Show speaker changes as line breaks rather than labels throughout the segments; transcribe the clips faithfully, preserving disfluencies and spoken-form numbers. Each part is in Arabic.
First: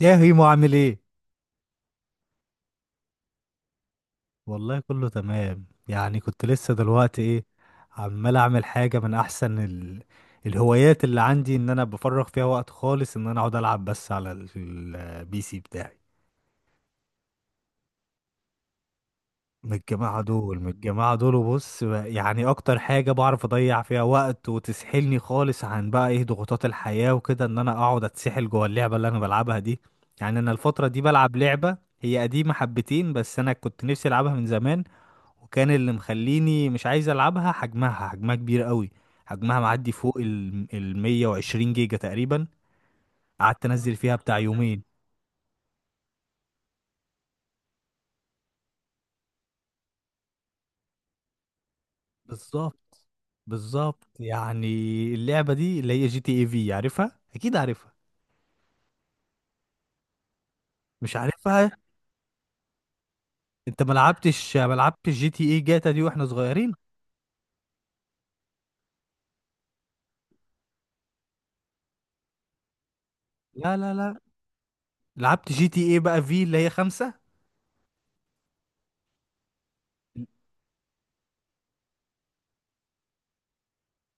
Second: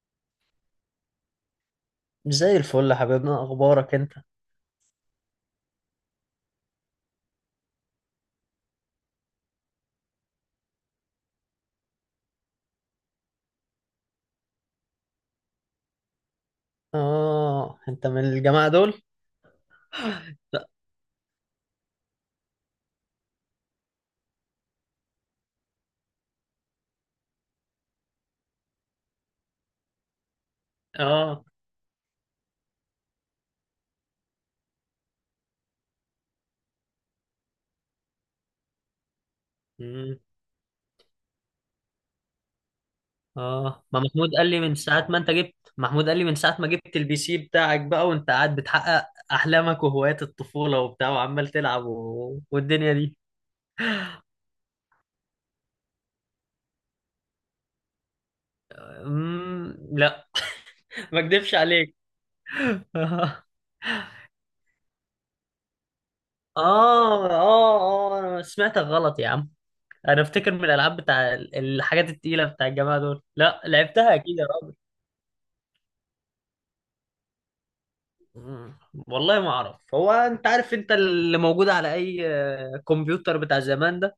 يا هيمو، عامل ايه؟
زي الفل يا حبيبنا، اخبارك انت؟
والله كله تمام. يعني كنت لسه دلوقتي ايه عمال اعمل حاجه من احسن ال... الهوايات اللي عندي، ان انا بفرغ فيها وقت خالص، ان انا اقعد العب بس على ال- البي سي بتاعي.
اه، انت من الجماعه دول.
من الجماعه دول،
لا.
من الجماعه دول. وبص بقى- يعني اكتر حاجه بعرف اضيع فيها وقت وتسحلني خالص عن بقى ايه ضغوطات الحياه وكده، ان انا اقعد اتسحل جوه اللعبه اللي انا بلعبها دي. يعني انا الفتره دي بلعب
اه.
لعبه هي قديمه حبتين، بس انا كنت نفسي العبها من زمان. وكان اللي مخليني مش عايز العبها، حجمها حجمها كبير قوي. حجمها معدي فوق
مم.
ال ال 120 جيجا تقريبا. قعدت
اه،
انزل
ما
فيها
محمود
بتاع
قال لي من
يومين.
ساعه ما انت جبت، محمود قال لي من ساعه ما جبت البي سي بتاعك بقى، وانت قاعد بتحقق احلامك وهوايات الطفوله وبتاع، وعمال تلعب و... والدنيا
بالظبط.
دي.
بالظبط يعني. اللعبه دي اللي هي جي تي اي في، عارفها؟ اكيد عارفها.
مم. لا.
مش
ما اكدبش
عارفها؟
عليك. اه.
انت ما لعبتش، ما لعبتش جي تي اي جاتا دي واحنا صغيرين؟
اه. اه، انا سمعتك غلط يا عم. انا افتكر من الالعاب بتاع الحاجات التقيله بتاع الجماعه دول، لا
لا لا
لعبتها
لا.
اكيد يا راجل.
لعبت جي تي اي بقى في اللي هي خمسة.
مم. والله ما اعرف، هو انت عارف انت اللي موجود على اي آه، كمبيوتر بتاع زمان ده؟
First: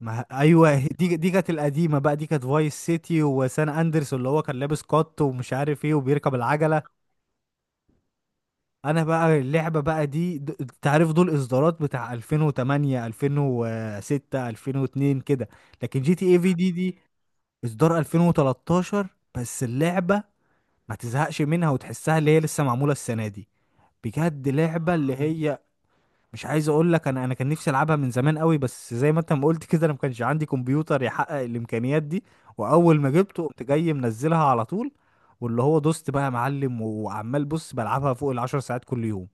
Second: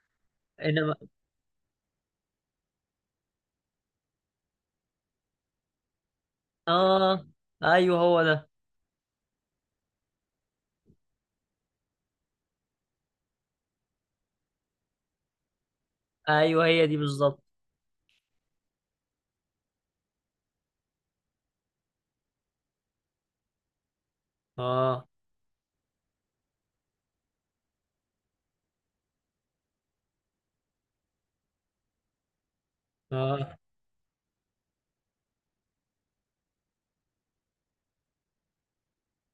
ما ايوه،
انما
دي دي كانت القديمه بقى. دي كانت فايس سيتي وسان اندرس، اللي هو كان لابس كات ومش عارف ايه وبيركب العجله.
اه. ايوه هو ده.
انا بقى اللعبه بقى دي د- انت عارف دول اصدارات بتاع ألفين وتمنية، ألفين وستة، ألفين واثنين كده. لكن جي تي اي في
ايوه
دي
هي دي
دي
بالظبط.
اصدار ألفين وتلتاشر. بس اللعبه ما تزهقش منها وتحسها اللي هي لسه معموله السنه دي. بجد لعبه
اه.
اللي هي، مش عايز اقول لك، انا انا كان نفسي العبها من زمان قوي، بس زي ما انت ما قلت كده، انا ما كانش عندي كمبيوتر يحقق الامكانيات دي. واول ما جبته
اه.
قمت جاي منزلها على طول. واللي هو دوست بقى يا معلم، وعمال بص بلعبها فوق العشر ساعات كل يوم.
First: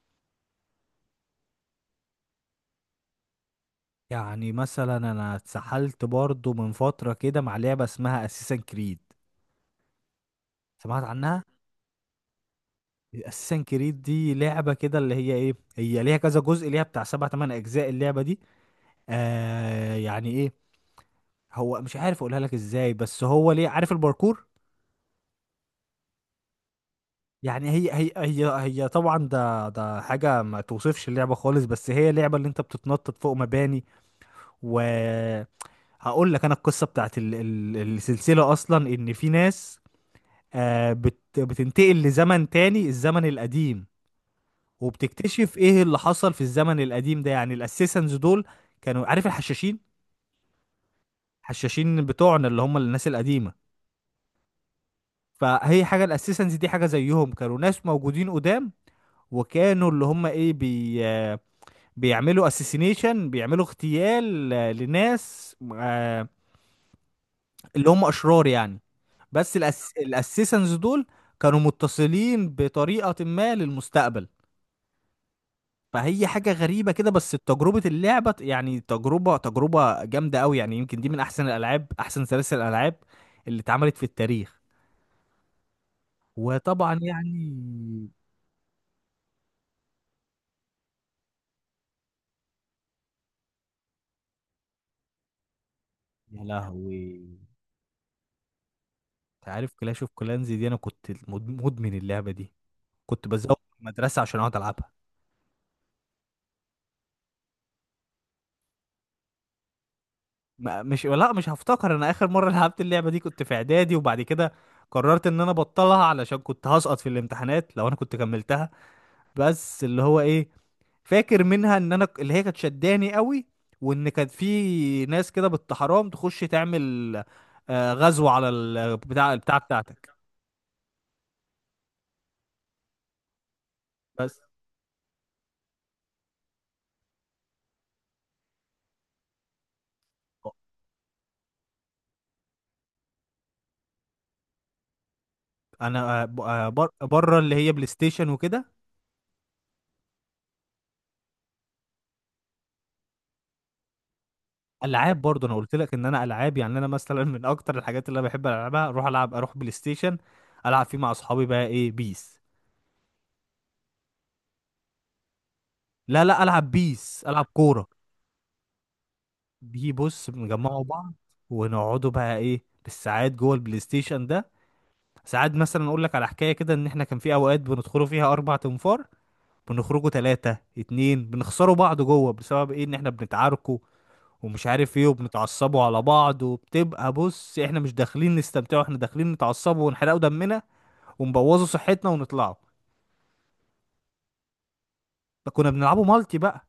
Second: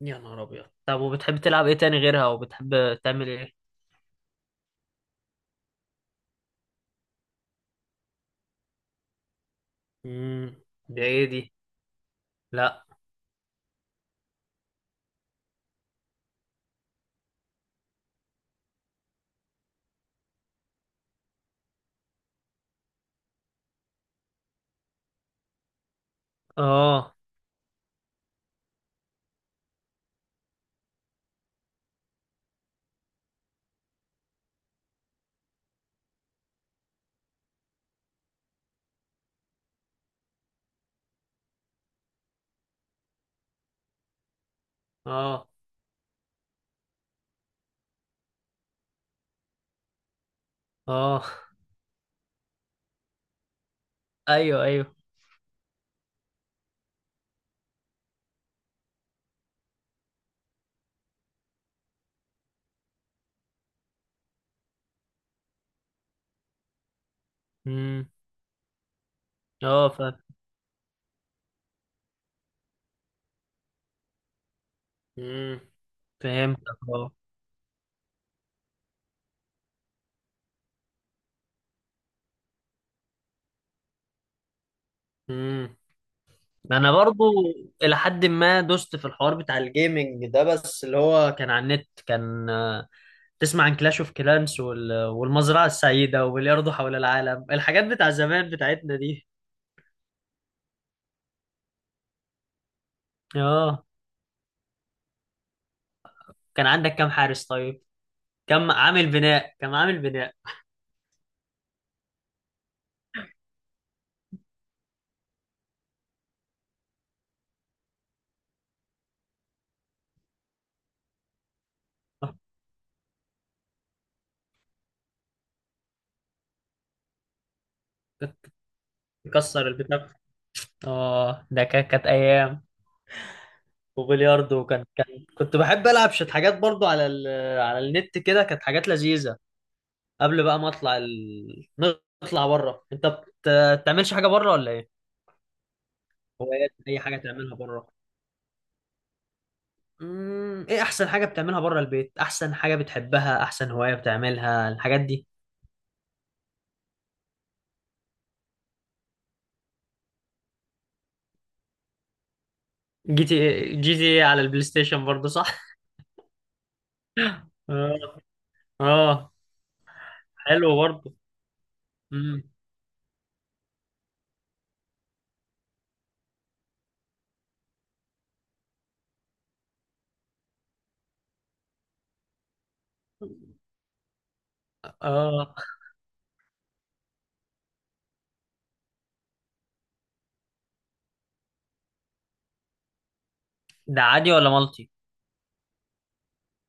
يا نهار ابيض، طب وبتحب تلعب ايه تاني غيرها؟ وبتحب تعمل ايه؟
يعني مثلا انا اتسحلت برضو من فترة كده مع لعبة اسمها اساسن كريد.
امم. ده
سمعت
ايه
عنها؟
دي؟ لا.
اساسن كريد دي لعبة كده اللي هي ايه، هي ليها كذا جزء، ليها بتاع سبع تمن اجزاء اللعبة دي. آه يعني ايه، هو مش عارف اقولها لك ازاي، بس هو ليه عارف الباركور.
اه.
يعني هي هي هي هي طبعا ده ده حاجة ما توصفش اللعبة خالص، بس هي لعبة اللي انت بتتنطط فوق مباني. و هقول لك انا القصة بتاعت ال- ال- السلسلة اصلا، ان في ناس آه، بت- بتنتقل لزمن تاني، الزمن القديم.
اه.
وبتكتشف ايه اللي حصل في الزمن القديم ده، يعني الاسيسنز دول كانوا عارف الحشاشين.
اه.
الحشاشين بتوعنا، اللي هم الناس القديمة.
ايوه، ايوه.
فهي حاجة، الاسيسنز دي حاجة زيهم، كانوا ناس موجودين قدام. وكانوا اللي هم ايه بي آه، بيعملوا اسيسينيشن، بيعملوا اغتيال آه، لناس آه، اللي هم
امم.
اشرار يعني. بس
اه،
الأس...
فاهم.
الاسيسنز دول كانوا متصلين بطريقة ما للمستقبل.
امم.
فهي حاجة
فهمتك.
غريبة كده،
اه.
بس تجربة اللعبة يعني، تجربة تجربة جامدة أوي، يعني يمكن دي من أحسن الألعاب، أحسن سلاسل الألعاب اللي اتعملت في التاريخ.
مم. انا
وطبعا
برضو
يعني،
الى حد ما دوست في الحوار بتاع الجيمنج ده، بس اللي هو كان على النت، كان آه، تسمع عن كلاش اوف كلانس وال... والمزرعه السعيده
يا
وبلياردو حول
لهوي.
العالم، الحاجات بتاع زمان بتاعتنا دي.
أنت عارف كلاش اوف كلانز دي، أنا كنت مد- مدمن اللعبة دي. كنت بزوق
اه،
المدرسة عشان أقعد ألعبها.
كان عندك كام حارس طيب؟ كم عامل بناء، كم عامل بناء
ما- مش، لا، مش هفتكر. أنا آخر مرة لعبت اللعبة دي كنت في إعدادي، وبعد كده قررت إن أنا أبطلها علشان كنت هسقط في الامتحانات لو أنا كنت كملتها. بس اللي هو إيه، فاكر منها ان انا ك- اللي هي كانت شداني قوي، وان كان في ناس كده بالت- حرام تخش تعمل آه، غزو على ال- بتاع البتاع
يكسر البتاع.
بتاعتك.
اه، ده كا- كانت ايام.
بس
وبلياردو كان كان كنت بحب العب شويه حاجات برضو على ال... على النت، كده كانت حاجات لذيذه. قبل بقى ما اطلع ال... نطلع بره. انت بت- بتعملش حاجه بره ولا ايه؟
انا آه، ب- آه،
هوايات،
بر-
اي حاجه
بره
تعملها
اللي هي بلاي
بره.
ستيشن وكده.
امم، ايه احسن حاجه بتعملها بره البيت؟ احسن حاجه بتحبها، احسن هوايه بتعملها الحاجات
العاب
دي؟
برضه، انا قلت لك ان انا العاب. يعني انا مثلا من اكتر الحاجات اللي انا بحب العبها اروح العب اروح بلاي ستيشن، العب فيه مع اصحابي بقى ايه بيس.
جي تي إيه، جي تي إيه على البلاي ستيشن برضه، صح؟
لا لا، العب بيس، العب كوره.
اه. اه.
بي بص،
حلو
بنجمعوا بعض
برضه.
ونقعدوا بقى
امم.
ايه بالساعات جوه البلاي ستيشن ده. ساعات مثلا اقول لك على حكايه كده، ان احنا كان في اوقات بندخلوا فيها اربع تنفار، بنخرجوا ثلاثه اتنين، بنخسروا بعض جوه بسبب ايه، ان احنا بنتعاركوا ومش عارف ايه،
اه.
وبنتعصبوا على بعض، وبتبقى بص احنا مش داخلين نستمتعوا، احنا داخلين نتعصبوا ونحرقوا دمنا ونبوظوا صحتنا ونطلعوا.
ده عادي ولا مالتي؟
ده كنا بنلعبوا مالتي بقى.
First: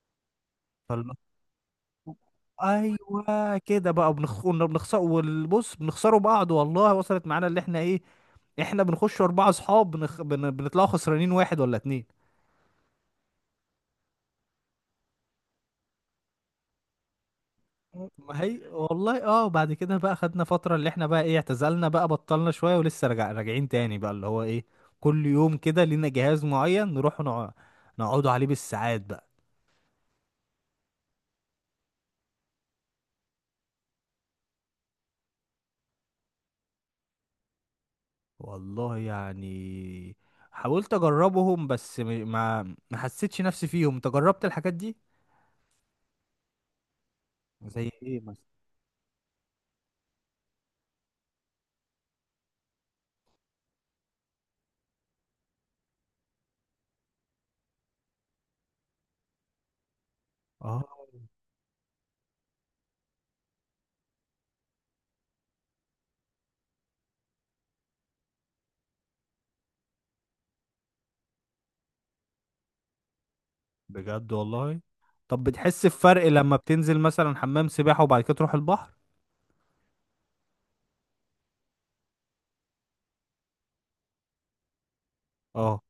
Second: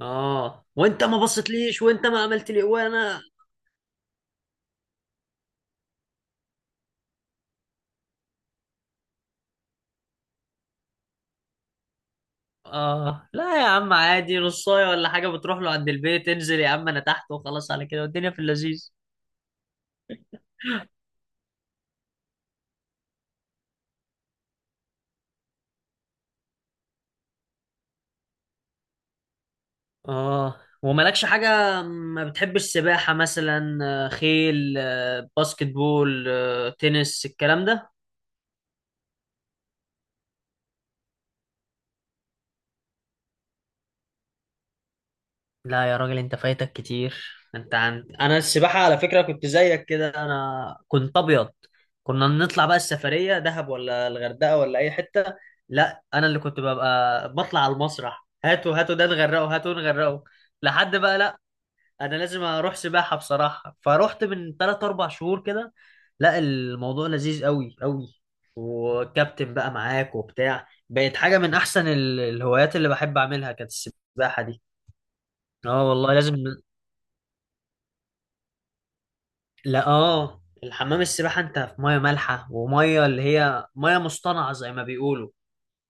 اه، وانت
فال-
ما بصيتليش وانت ما عملت لي وانا
ايوه كده بقى بنخ... كنا بنخسر، والبص بنخسروا بعض، والله وصلت معانا اللي احنا ايه، احنا بنخش اربعه اصحاب بنخ... بن... بنطلعوا خسرانين واحد ولا اتنين.
اه. لا يا عم، عادي نصايه ولا حاجه، بتروح له عند البيت، انزل يا عم انا تحت وخلاص، على كده والدنيا في
ما هي
اللذيذ.
والله، اه، بعد كده بقى خدنا فترة اللي احنا بقى ايه، اعتزلنا بقى، بطلنا شوية، ولسه راجع راجعين تاني بقى اللي هو ايه، كل يوم كده لينا جهاز معين نروح نقع- نقعدوا عليه بالساعات بقى.
اه، ومالكش حاجة ما بتحبش؟ سباحة مثلا، آه، خيل، آه، باسكت بول، آه، تنس، الكلام ده.
والله يعني حاولت اجربهم بس م- ما ما حسيتش نفسي فيهم. انت جربت الحاجات دي؟
لا يا راجل، انت فايتك كتير. انت
زي
عن...
ايه
انا
مثلا؟
السباحة على فكرة كنت زيك كده، انا كنت ابيض. كنا نطلع بقى السفرية دهب ولا الغردقة ولا اي حتة، لا انا اللي كنت ببقى بطلع على المسرح، هاتوا هاتوا ده نغرقه، هاتوا نغرقه،
اه،
لحد بقى لا. انا لازم اروح سباحه بصراحه، فروحت من ثلاثة اربعة شهور كده. لا الموضوع لذيذ قوي قوي، وكابتن بقى معاك وبتاع، بقت حاجه من احسن ال- الهوايات اللي بحب اعملها، كانت
بجد
السباحه دي.
والله. طب
اه
بتحس
والله
بفرق
لازم.
لما بتنزل مثلا حمام سباحة وبعد كده تروح البحر؟
لا اه، الحمام السباحه انت في ميه مالحه، وميه اللي هي ميه مصطنعه زي ما بيقولوا،
اه.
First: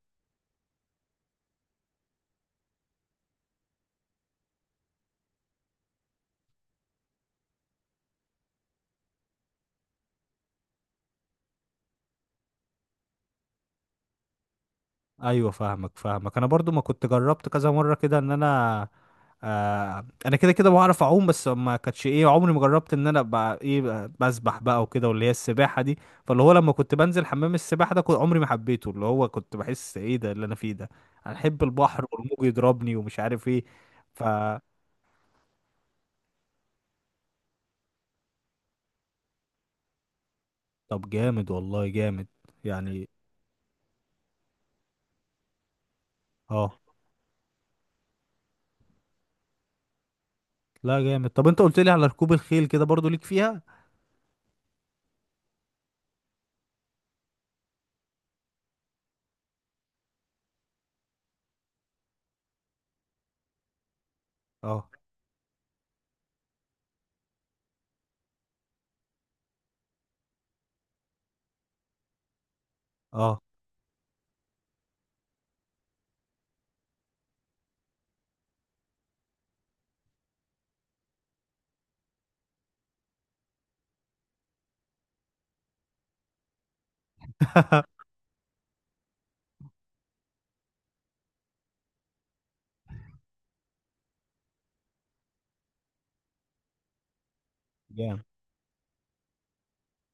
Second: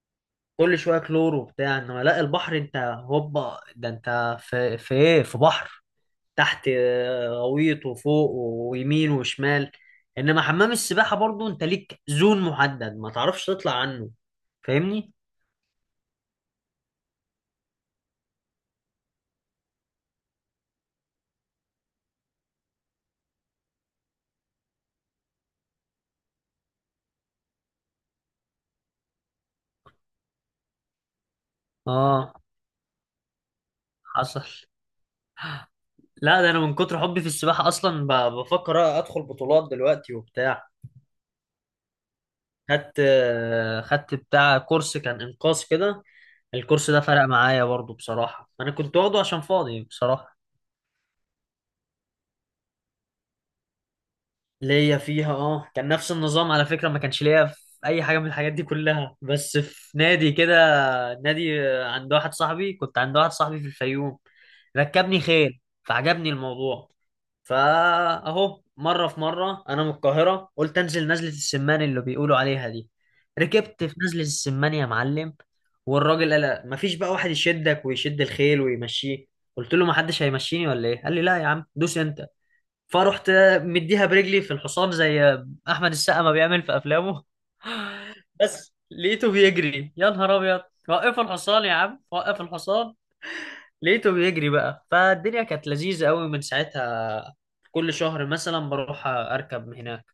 كل شويه كلور وبتاع. انما لا، البحر انت هوبا، ده انت في في ايه، في بحر، تحت آه، غويط وفوق ويمين وشمال. انما حمام السباحة برضو انت ليك زون محدد، ما تعرفش تطلع عنه، فاهمني.
ايوه، فاهمك فاهمك. انا برضو ما كنت جربت كذا مرة كده، ان انا آه انا كده كده بعرف اعوم، بس ما كانتش ايه، عمري ما جربت ان انا ابقى ايه ب- بسبح بقى وكده، واللي هي السباحه دي. فاللي هو لما كنت بنزل حمام السباحه ده كنت عمري ما حبيته، اللي هو كنت بحس ايه ده اللي انا فيه ده. انا احب البحر
اه،
والموج يضربني ومش عارف ايه. ف
حصل. لا ده انا من كتر حبي في السباحة، اصلا ب- بفكر ادخل بطولات دلوقتي وبتاع.
طب جامد والله، جامد
خدت
يعني.
آه، خدت بتاع كورس كان انقاذ كده.
اه،
الكورس ده فرق معايا برضو بصراحة، انا كنت واخده عشان فاضي بصراحة.
لا جامد. طب انت قلت لي على ركوب الخيل كده، برضو ليك فيها؟
ليا فيها، اه كان نفس النظام على فكرة، ما كانش ليا في اي حاجة من الحاجات دي كلها، بس في نادي كده، نادي عند واحد صاحبي، كنت عند واحد صاحبي في الفيوم.
اه
ركبني خيل فعجبني الموضوع. فاهو مرة في مرة انا من القاهرة، قلت انزل نزلة السمان اللي بيقولوا عليها دي.
اه
ركبت في نزلة السمان يا معلم، والراجل قال لا، مفيش بقى واحد يشدك ويشد الخيل ويمشيه. قلت له ما حدش هيمشيني ولا ايه؟ قال لي لا يا عم، دوس انت. فرحت مديها برجلي في الحصان، زي احمد السقا ما بيعمل في افلامه. بس لقيته بيجري، يا نهار ابيض، وقف الحصان يا عم، وقف الحصان. لقيته بيجري بقى، فالدنيا كانت لذيذة قوي من ساعتها. كل
جامد،
شهر مثلا بروح اركب هناك.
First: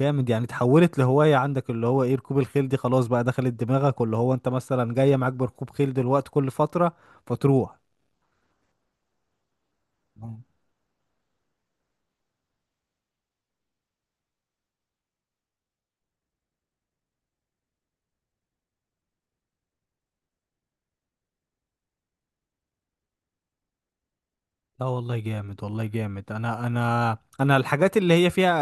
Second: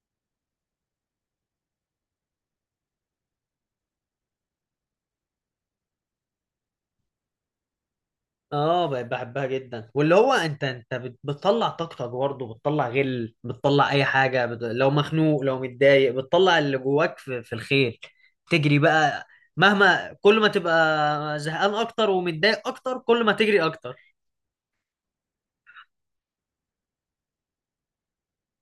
جامد يعني. اتحولت لهواية عندك اللي هو ايه، ركوب الخيل دي خلاص بقى دخلت دماغك. واللي هو انت مثلا جاية معاك بركوب خيل دلوقتي كل فترة فتروح.
اه بقيت بحبها جدا، واللي هو انت انت بت- بتطلع طاقتك برضه، بتطلع غل، بتطلع اي حاجه بت... لو مخنوق لو متضايق، بتطلع اللي جواك في، في الخيل، تجري بقى. مهما كل ما تبقى زهقان اكتر ومتضايق اكتر، كل ما تجري اكتر.
لا والله جامد، والله جامد. انا انا انا الحاجات اللي هي فيها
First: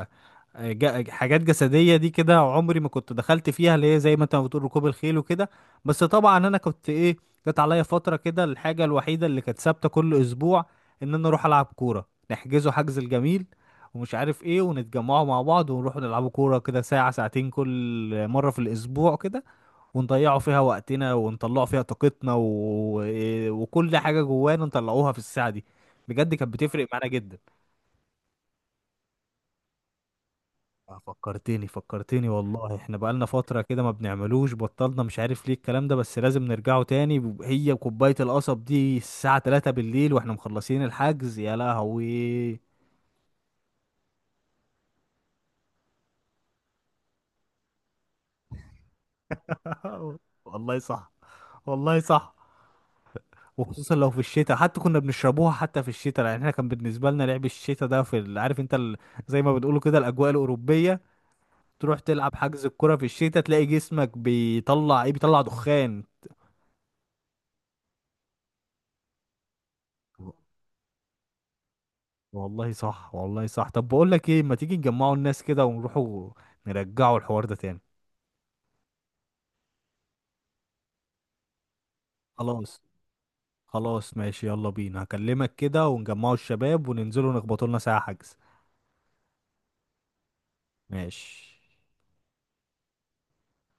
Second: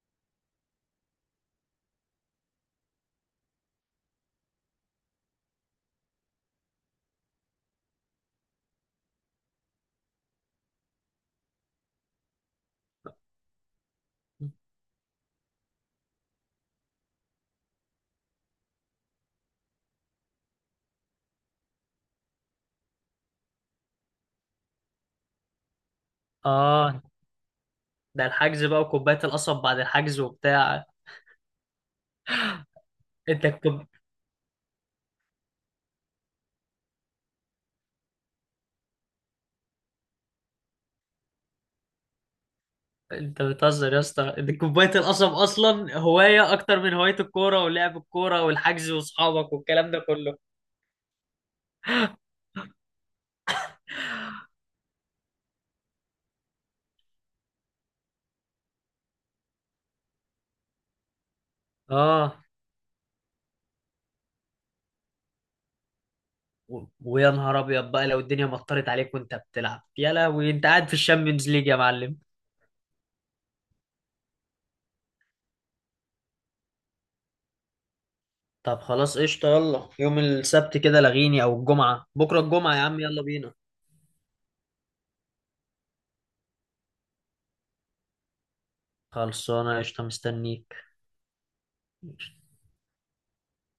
آه، آه، جا- حاجات جسدية دي كده عمري ما كنت دخلت فيها، اللي هي زي ما انت ما بتقول ركوب الخيل وكده. بس طبعا انا كنت ايه، جت عليا فترة كده الحاجة الوحيدة اللي كانت ثابتة كل اسبوع، ان انا اروح العب كورة نحجزه حجز الجميل ومش عارف ايه، ونتجمعوا مع بعض، ونروح نلعبوا كورة كده ساعة ساعتين كل مرة في الاسبوع كده، ونضيعوا فيها وقتنا، ونطلعوا فيها طاقتنا، و... وكل حاجة جوانا نطلعوها في الساعة دي. بجد كانت بتفرق
اه،
معانا جدا.
ده الحجز بقى وكوبايه القصب بعد الحجز وبتاع.
آه، فكرتني فكرتني والله، احنا بقالنا
انت
فترة كده
كوب...
ما بنعملوش، بطلنا مش عارف ليه الكلام ده، بس لازم نرجعه تاني. ب- هي وكوباية القصب دي الساعة تلاتة بالليل واحنا مخلصين الحجز، يا لهوي.
انت بتهزر يا اسطى، انت كوبايه القصب اصلا هوايه اكتر من هوايه الكوره ولعب الكوره والحجز واصحابك والكلام ده كله.
والله صح، والله صح. وخصوصا لو في الشتاء، حتى كنا بنشربوها حتى في الشتاء، يعني احنا كان بالنسبة لنا لعب الشتاء ده في ال- عارف انت ال... زي ما بتقولوا كده الأجواء الأوروبية. تروح تلعب
اه،
حجز الكرة في الشتاء تلاقي جسمك بيطلع ايه، بيطلع دخان.
و- ويا نهار ابيض بقى لو الدنيا مطرت عليك وانت بتلعب، يا لهوي انت قاعد في الشامبيونز ليج يا معلم.
والله صح، والله صح. طب بقول لك ايه، ما تيجي نجمعوا الناس كده ونروحوا نرجعوا الحوار ده تاني؟
طب خلاص قشطة، يلا يوم السبت كده لغيني، او الجمعة، بكرة الجمعة
خلاص.
يا عم، يلا بينا.
خلاص ماشي، يلا بينا. هكلمك كده ونجمعوا الشباب وننزلوا نخبطوا لنا ساعة حجز.
خلصانة قشطة، مستنيك.
ماشي.